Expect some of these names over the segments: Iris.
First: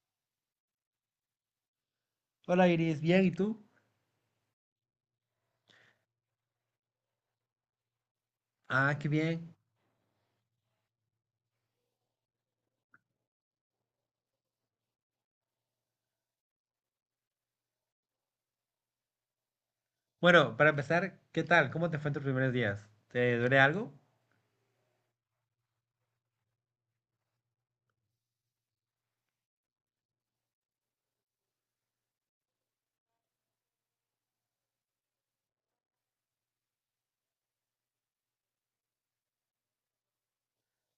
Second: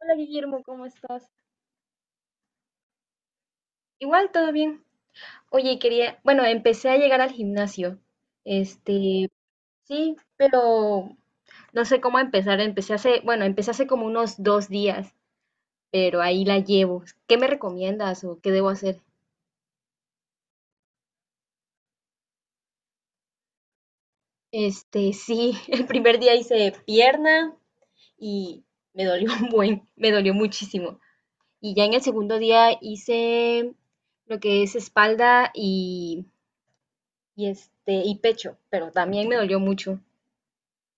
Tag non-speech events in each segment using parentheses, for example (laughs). Hola Guillermo, ¿cómo estás? Hola Iris, bien, ¿y tú? Igual, todo bien. Oye, quería, bueno, empecé a llegar al gimnasio. Ah, qué Este, bien. sí, pero no sé cómo empezar. Empecé hace, bueno, empecé hace como unos dos días, pero ahí la llevo. ¿Qué me recomiendas o qué debo hacer? Bueno, para empezar, ¿qué tal? ¿Cómo te fue en tus primeros días? ¿Te duele algo? Este, sí, (laughs) el primer día hice pierna y me dolió un buen, me dolió muchísimo. Y ya en el segundo día hice lo que es espalda y y pecho, pero también me dolió mucho.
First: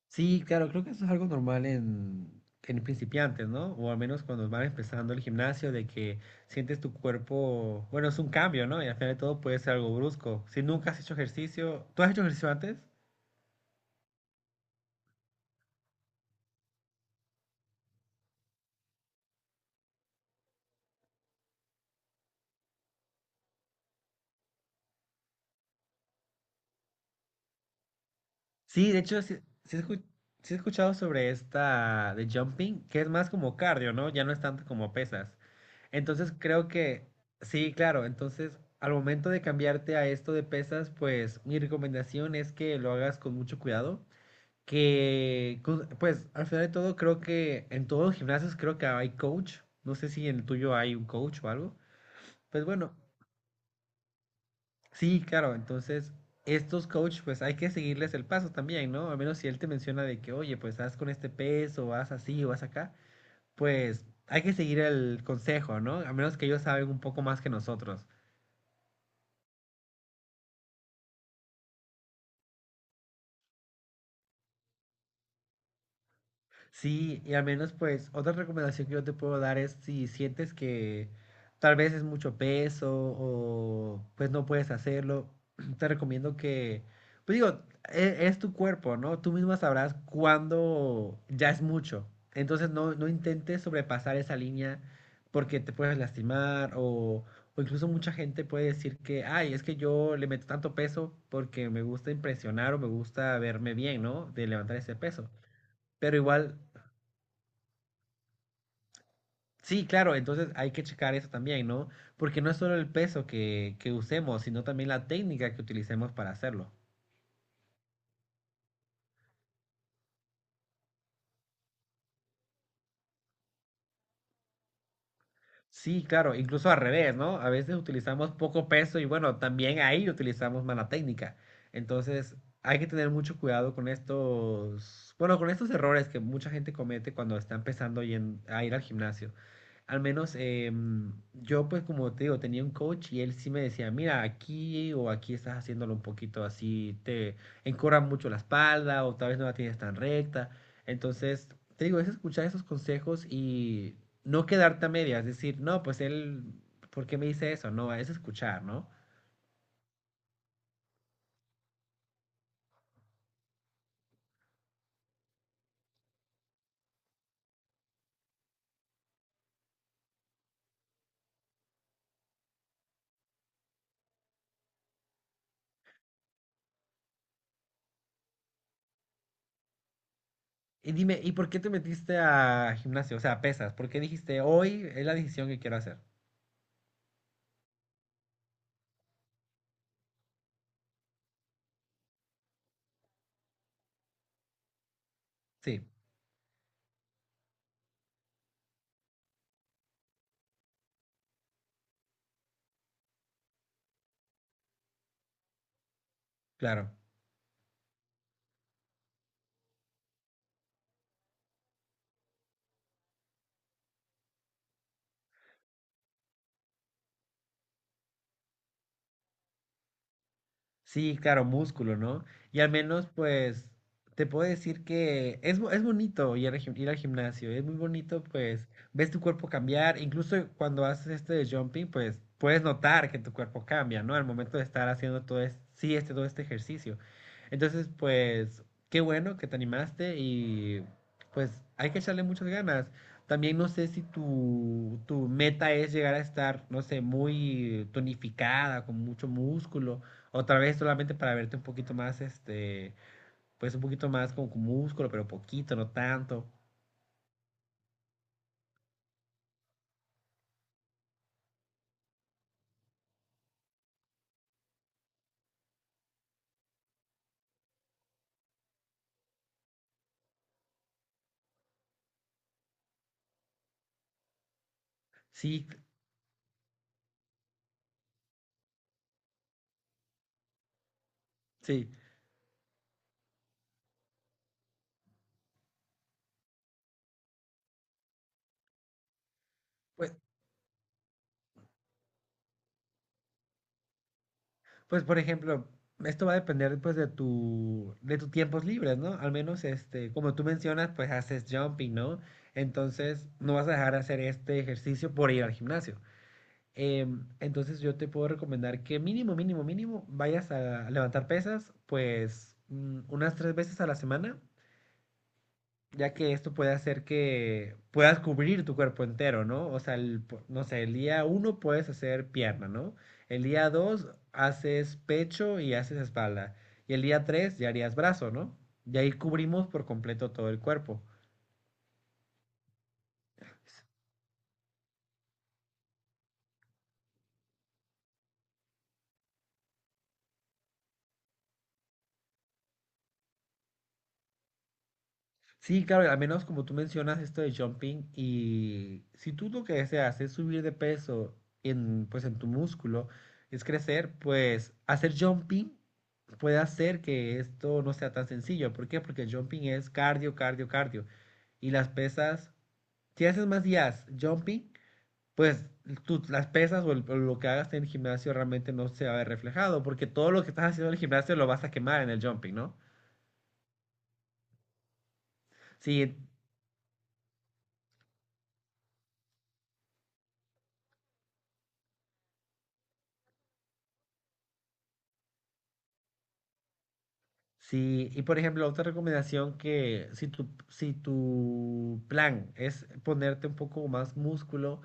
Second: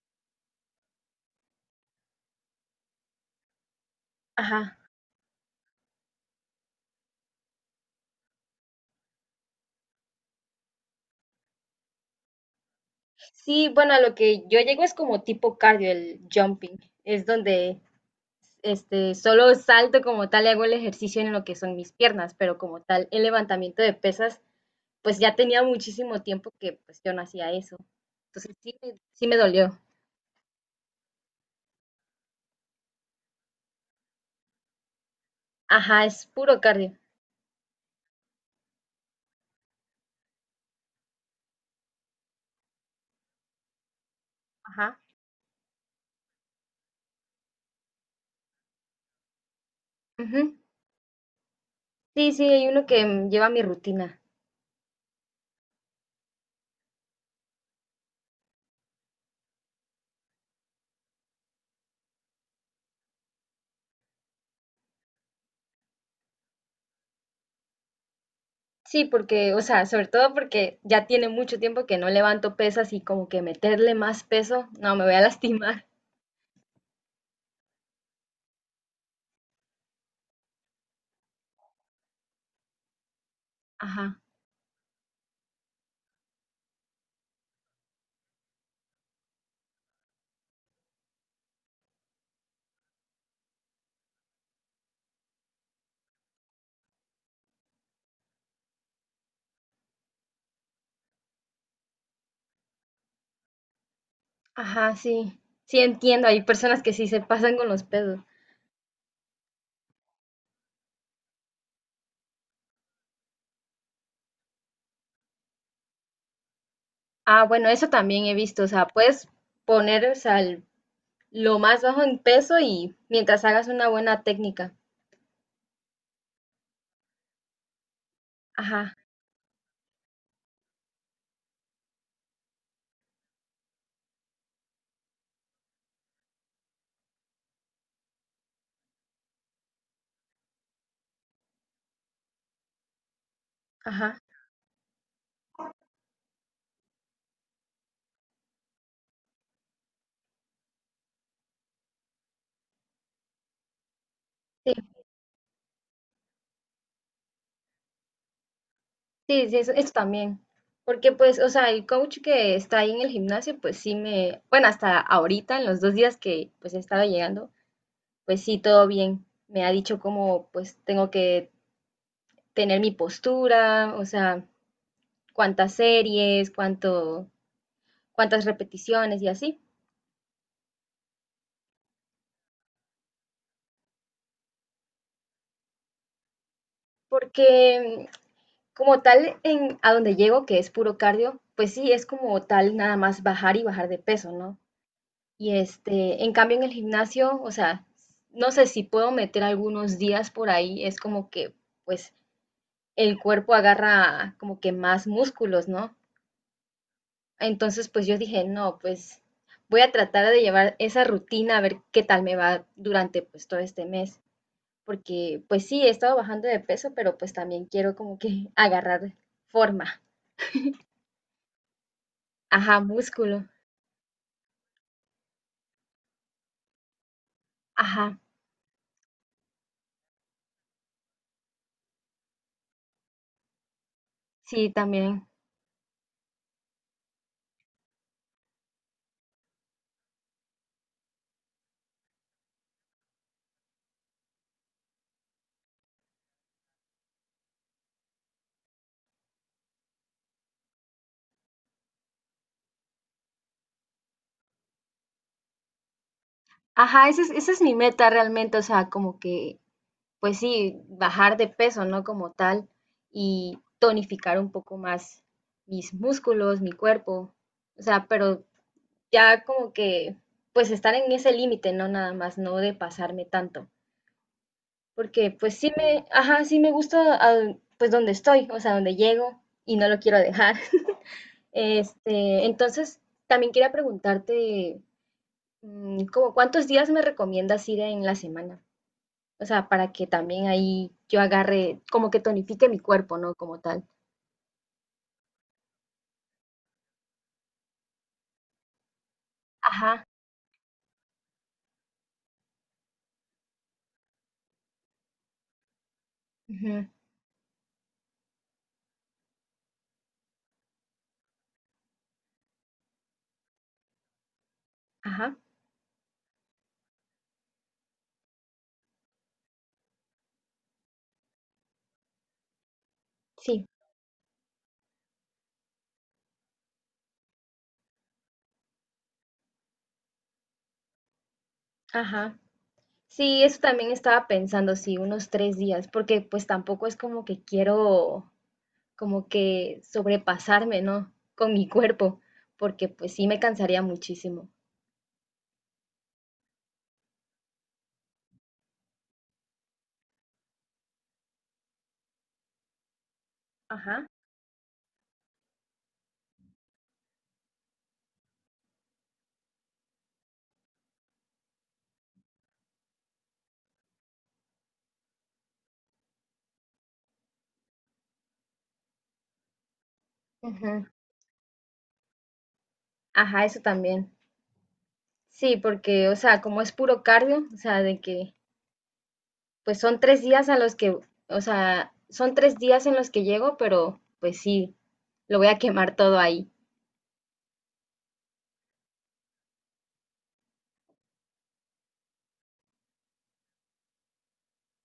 Sí, claro, creo que eso es algo normal en principiantes, ¿no? O al menos cuando van Ajá. empezando el gimnasio, de que sientes tu cuerpo, bueno, es un cambio, ¿no? Y al final de todo puede ser algo brusco. Si nunca has hecho ejercicio, ¿tú has hecho ejercicio antes? Sí, bueno, a lo que yo llego es como tipo cardio, el jumping. Es donde solo salto como tal y hago el ejercicio en lo que son mis piernas, pero como tal, el levantamiento de pesas, pues ya tenía muchísimo tiempo que pues yo no hacía eso. Entonces sí, Sí, de hecho, sí me sí, sí dolió. he escu- sí he escuchado sobre esta de jumping, que es más como cardio, ¿no? Ya no es tanto como pesas. Ajá, es Entonces puro creo cardio. que, sí, claro, entonces al momento de cambiarte a esto de pesas, pues mi recomendación es que lo hagas con mucho cuidado, Ajá. Pues al final de todo creo que en todos los gimnasios creo que hay coach, no sé si en el Ujú. tuyo hay un coach o algo, Sí, sí, pues hay uno bueno, que lleva mi rutina. sí, claro, entonces estos coach pues hay que seguirles el paso también, ¿no? Al menos si él te menciona de que, oye, pues haz con este peso, haz así o haz acá, pues hay que seguir el consejo, ¿no? A menos que ellos saben un poco más que nosotros. Sí, porque, o sea, sobre todo porque ya tiene mucho tiempo que no levanto pesas y como que meterle más peso, no, me voy a (laughs) lastimar. Sí, y al menos pues otra recomendación que yo te puedo dar es si sientes que tal vez es mucho peso o Ajá. pues no puedes hacerlo, (clears throat) te recomiendo que, pues digo, es, tu cuerpo, ¿no? Tú misma sabrás cuándo ya es mucho. Entonces no, no intentes sobrepasar esa línea porque te puedes lastimar o incluso mucha gente puede decir que, ay, es que yo le meto tanto peso porque me gusta impresionar o me gusta verme bien, ¿no? De levantar Ajá, ese peso. sí. Sí, Pero entiendo. Hay igual personas que sí se pasan con los pesos. sí, claro, entonces hay que checar eso también, ¿no? Porque no es solo el peso que usemos, sino también la técnica que utilicemos para hacerlo. Ah, bueno, eso también he visto. O sea, puedes poner, o sea, lo más bajo en peso y mientras hagas una buena técnica. Sí, claro, incluso al revés, ¿no? A veces utilizamos poco Ajá, peso y bueno, también ahí utilizamos mala técnica. Entonces, hay que tener mucho cuidado con estos, bueno, con estos errores que mucha gente comete cuando está empezando y a ir al gimnasio. Al menos yo, pues como te digo, tenía un coach y él sí me decía, ajá. mira, aquí o aquí estás haciéndolo un poquito así, te encorva mucho la espalda o tal vez no la tienes tan recta. Entonces, te digo, es escuchar esos consejos y no Sí, quedarte a medias, decir, no, pues él, ¿por qué me dice eso? No, es escuchar, ¿no? sí, sí, eso, eso también. Porque pues, o sea, el coach que está ahí en el gimnasio, pues sí me, bueno, hasta ahorita, en los dos días que pues he estado llegando, pues sí, todo bien. Me ha dicho cómo pues tengo que tener mi postura, o sea, cuántas series, cuánto cuántas repeticiones y así. Y dime, ¿y por qué te metiste a gimnasio? O sea, a pesas. ¿Por qué dijiste, hoy es la decisión que quiero hacer? Porque como tal, en, a donde llego, que es puro cardio, pues sí, es como tal nada más bajar y bajar de peso, ¿no? Y Sí, este, en cambio en el gimnasio, o sea, no sé si puedo meter algunos días por ahí, es como que pues el cuerpo agarra como que más músculos, ¿no? claro. Entonces pues yo dije, no, pues voy a tratar de llevar esa rutina a ver qué tal me va durante pues todo este mes. Porque pues sí, he estado bajando de peso, pero pues también quiero como que (laughs) agarrar forma, Sí, claro, músculo, ¿no? Y al ajá, menos, músculo, pues, te puedo decir que es, es bonito ir al, ir al gimnasio, es muy ajá, bonito, pues, ves tu cuerpo cambiar, incluso cuando haces este de jumping, pues, puedes notar que tu cuerpo cambia, ¿no? Al momento de sí, estar haciendo también, todo este, sí, este, todo este ejercicio. Entonces, pues, qué bueno que te animaste y, pues, hay que echarle muchas ganas. También no sé si tu meta es llegar a estar, no sé, muy tonificada, con mucho músculo otra vez solamente para verte un poquito más, este, pues un poquito más como con músculo, pero poquito, no tanto. ajá, esa es mi meta realmente, o sea, como que, pues sí, bajar de peso, ¿no? Como tal, y tonificar un poco más mis músculos, mi cuerpo, o sea, pero ya como que, pues estar en ese límite, ¿no? Nada más, no de pasarme tanto. Porque pues Sí, sí me, ajá, sí me gusta ah, pues donde estoy, o sea, donde llego y no lo quiero dejar. (laughs) sí. Este, entonces, también quería preguntarte, ¿como cuántos días me recomiendas ir en la semana? O sea, para que Pues, también ahí yo agarre, como que tonifique mi cuerpo, ¿no? Como tal. pues por ejemplo, esto va a depender pues de de tus tiempos libres, ¿no? Al menos, Ajá, este, como tú mencionas, pues haces jumping, ¿no? Entonces, no vas a dejar de hacer este ejercicio por ir al gimnasio. ujú, Entonces yo te puedo recomendar que mínimo vayas a levantar pesas, pues unas tres veces a la semana ajá, ya que esto puede hacer que puedas cubrir tu cuerpo entero, ¿no? O sea, no sé, el día uno puedes hacer pierna, ¿no? El sí, día dos haces pecho y haces espalda. Y el día tres ya harías brazo, ¿no? Y ahí cubrimos por completo todo el cuerpo. ajá. Sí, eso también estaba pensando, sí, unos tres días, porque pues tampoco es como que quiero como que sobrepasarme, ¿no? Con mi cuerpo, porque pues sí me cansaría muchísimo. Sí, claro, al menos como tú mencionas esto de jumping y si tú lo que deseas es subir de peso pues en tu músculo, es Ajá. crecer, pues hacer jumping puede hacer que esto no sea tan sencillo. ¿Por qué? Porque el jumping es cardio. Y las pesas, si haces más días jumping, pues las pesas o lo que hagas en el gimnasio realmente no se va a ver reflejado, porque todo lo que estás Ujú. haciendo en el gimnasio lo vas a quemar en el jumping, ¿no? Ajá, eso también. Sí, porque, o Sí, sea, como es puro cardio, o sea, de que, pues son tres días a los que, o sea, son tres días en los que llego, pero pues sí, lo voy a quemar todo ahí. sí, y por ejemplo, otra recomendación que si si tu plan es ponerte un poco más músculo,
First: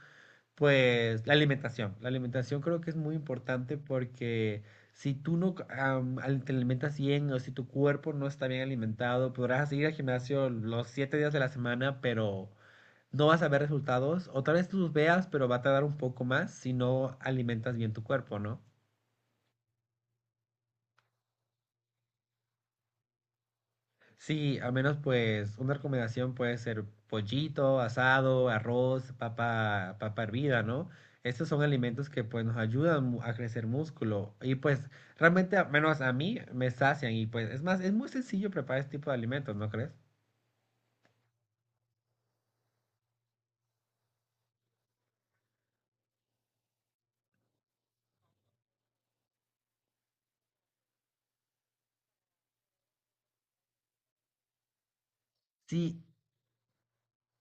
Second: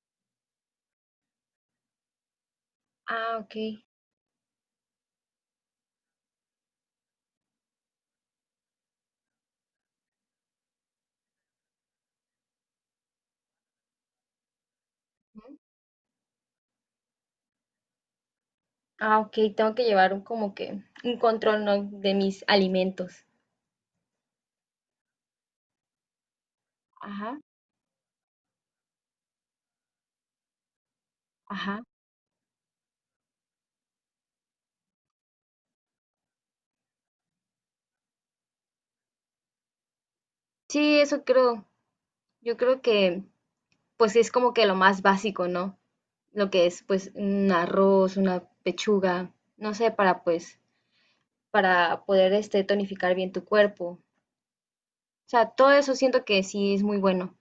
pues la alimentación. La alimentación creo que es muy Ah, ok. importante porque si tú no am, al- te alimentas bien o si tu cuerpo no está bien alimentado, podrás ir al gimnasio los siete días de la semana, pero no vas a ver resultados. O tal vez los veas, pero Ujú. va a tardar un poco más si no alimentas bien tu cuerpo, ¿no? Ah, ok, tengo que llevar un, como que un control, ¿no? De mis alimentos. Sí, al menos pues una recomendación puede ser Ajá, pollito, asado, arroz, papa, papa hervida, ¿no? Estos son ajá. alimentos que pues nos ayudan a crecer músculo y pues realmente al menos a mí me sacian y pues es más, es muy sencillo preparar este tipo de alimentos, ¿no crees? Sí, eso creo. Yo creo que pues sí es como que lo más básico, ¿no? Lo que es pues un arroz, una pechuga, no sé, para pues, para poder tonificar bien tu cuerpo. O sea, todo eso Sí, siento que sí es muy bueno.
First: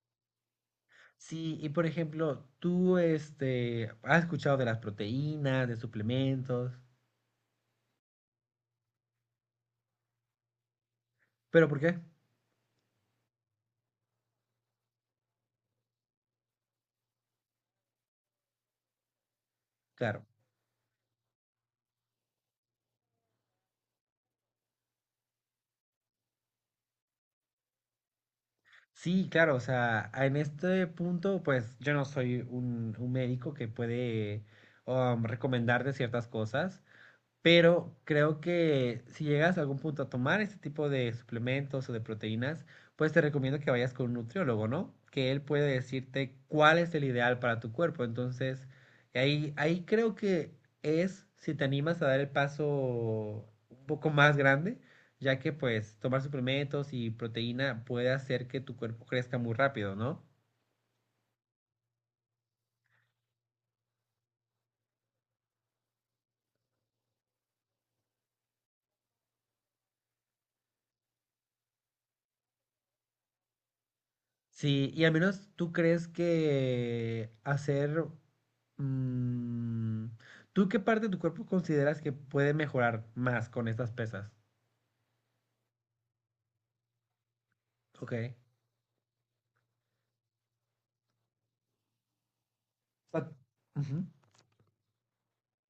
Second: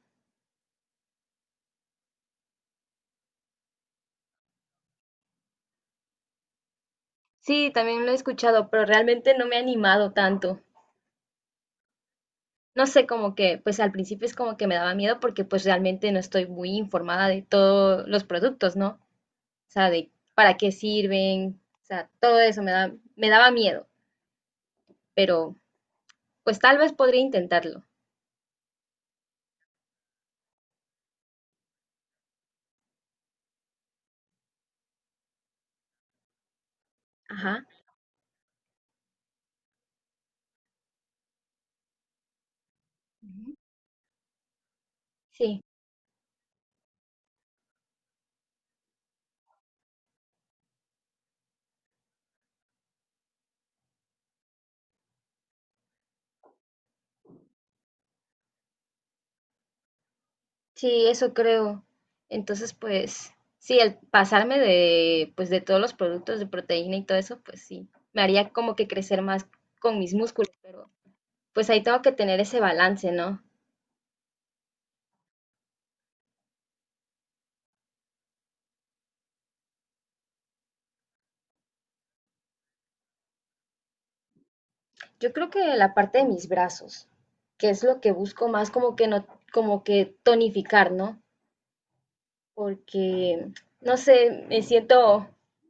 sí, y por ejemplo, tú este has escuchado de las proteínas, de suplementos, Sí, también lo he escuchado, pero realmente no me ha animado tanto. pero ¿por qué? No sé, como que, pues al principio es como que me daba miedo porque pues realmente no estoy muy informada de todos los productos, ¿no? O sea, de Claro. para qué sirven, o sea, todo eso me da, me daba miedo, pero pues tal vez podría intentarlo. Sí, claro, o sea, en este punto, pues yo no soy un médico que puede recomendarte ciertas cosas, Ajá. pero creo que si llegas a algún punto a tomar este tipo de suplementos o de proteínas, pues te recomiendo que vayas con un nutriólogo, ¿no? Que él Sí, puede decirte cuál es el ideal para tu cuerpo. Entonces, ahí creo que es si te animas a dar el paso un poco más grande, ya que pues tomar suplementos y proteína puede hacer que tu cuerpo crezca muy rápido, ¿no? sí, eso creo. Entonces, pues, sí, el pasarme de, pues, de todos los productos de proteína y todo eso, pues sí, me haría como que crecer más con mis músculos, pero pues ahí tengo que tener ese balance, ¿no? Sí, y al menos tú crees que hacer Mm, ¿tú qué parte de tu cuerpo consideras que puede mejorar más con estas pesas? Yo creo que la parte de mis brazos, que es lo que Ok. busco más como que no, como que tonificar, ¿no? O sea, Porque, no ujú. sé,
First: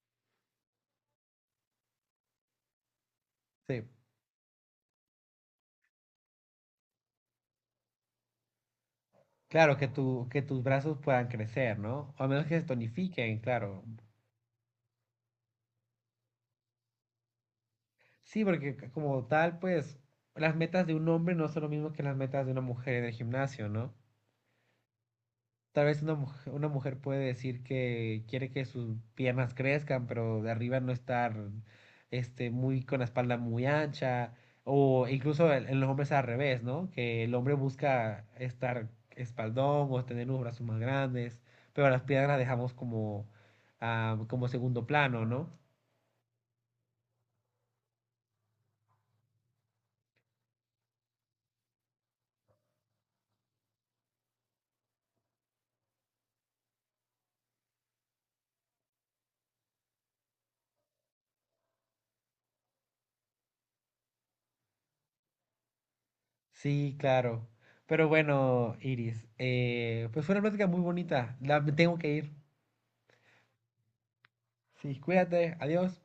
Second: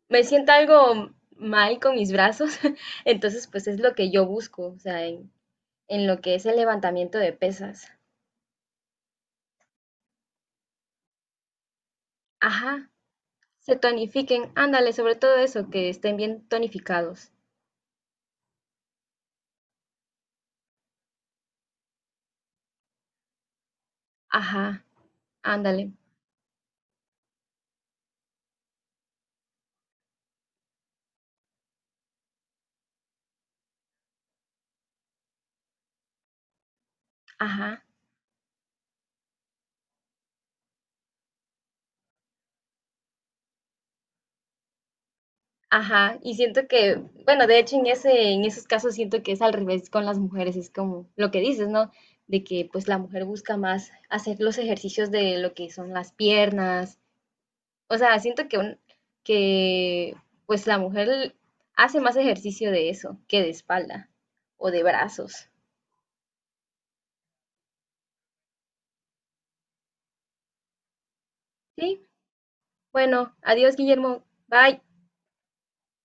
me siento algo mal con mis brazos, (laughs) entonces, pues es Sí. lo que yo busco, o sea, en lo que es el levantamiento de pesas. Claro, que, que tus brazos puedan crecer, ¿no? O a menos que se Ajá, tonifiquen, claro. se tonifiquen, ándale, sobre todo eso, que estén bien tonificados. Sí, porque como tal, pues, las metas de un hombre no son lo mismo que las metas de una mujer en el gimnasio, ¿no? Ajá, Tal ándale, vez una mujer puede decir que quiere que sus piernas crezcan, pero de arriba no estar este, muy con la espalda muy ancha, o incluso en los hombres al revés, ¿no? Que el hombre ajá, busca estar espaldón o tener los brazos más grandes, pero las piernas las dejamos como, ah, como segundo plano, ¿no? ajá. Y siento que, bueno, de hecho en ese, en esos casos siento que es al revés con las mujeres, es como lo que dices, ¿no? De que pues la mujer busca más hacer los ejercicios de lo que son las piernas. O sea, siento que, que pues la mujer hace más ejercicio de eso que de espalda o de brazos. Sí, claro. Pero bueno, Iris, pues fue una plática muy bonita. La, me tengo Sí, que ir. bueno, adiós, Guillermo. Bye. Sí, cuídate, adiós.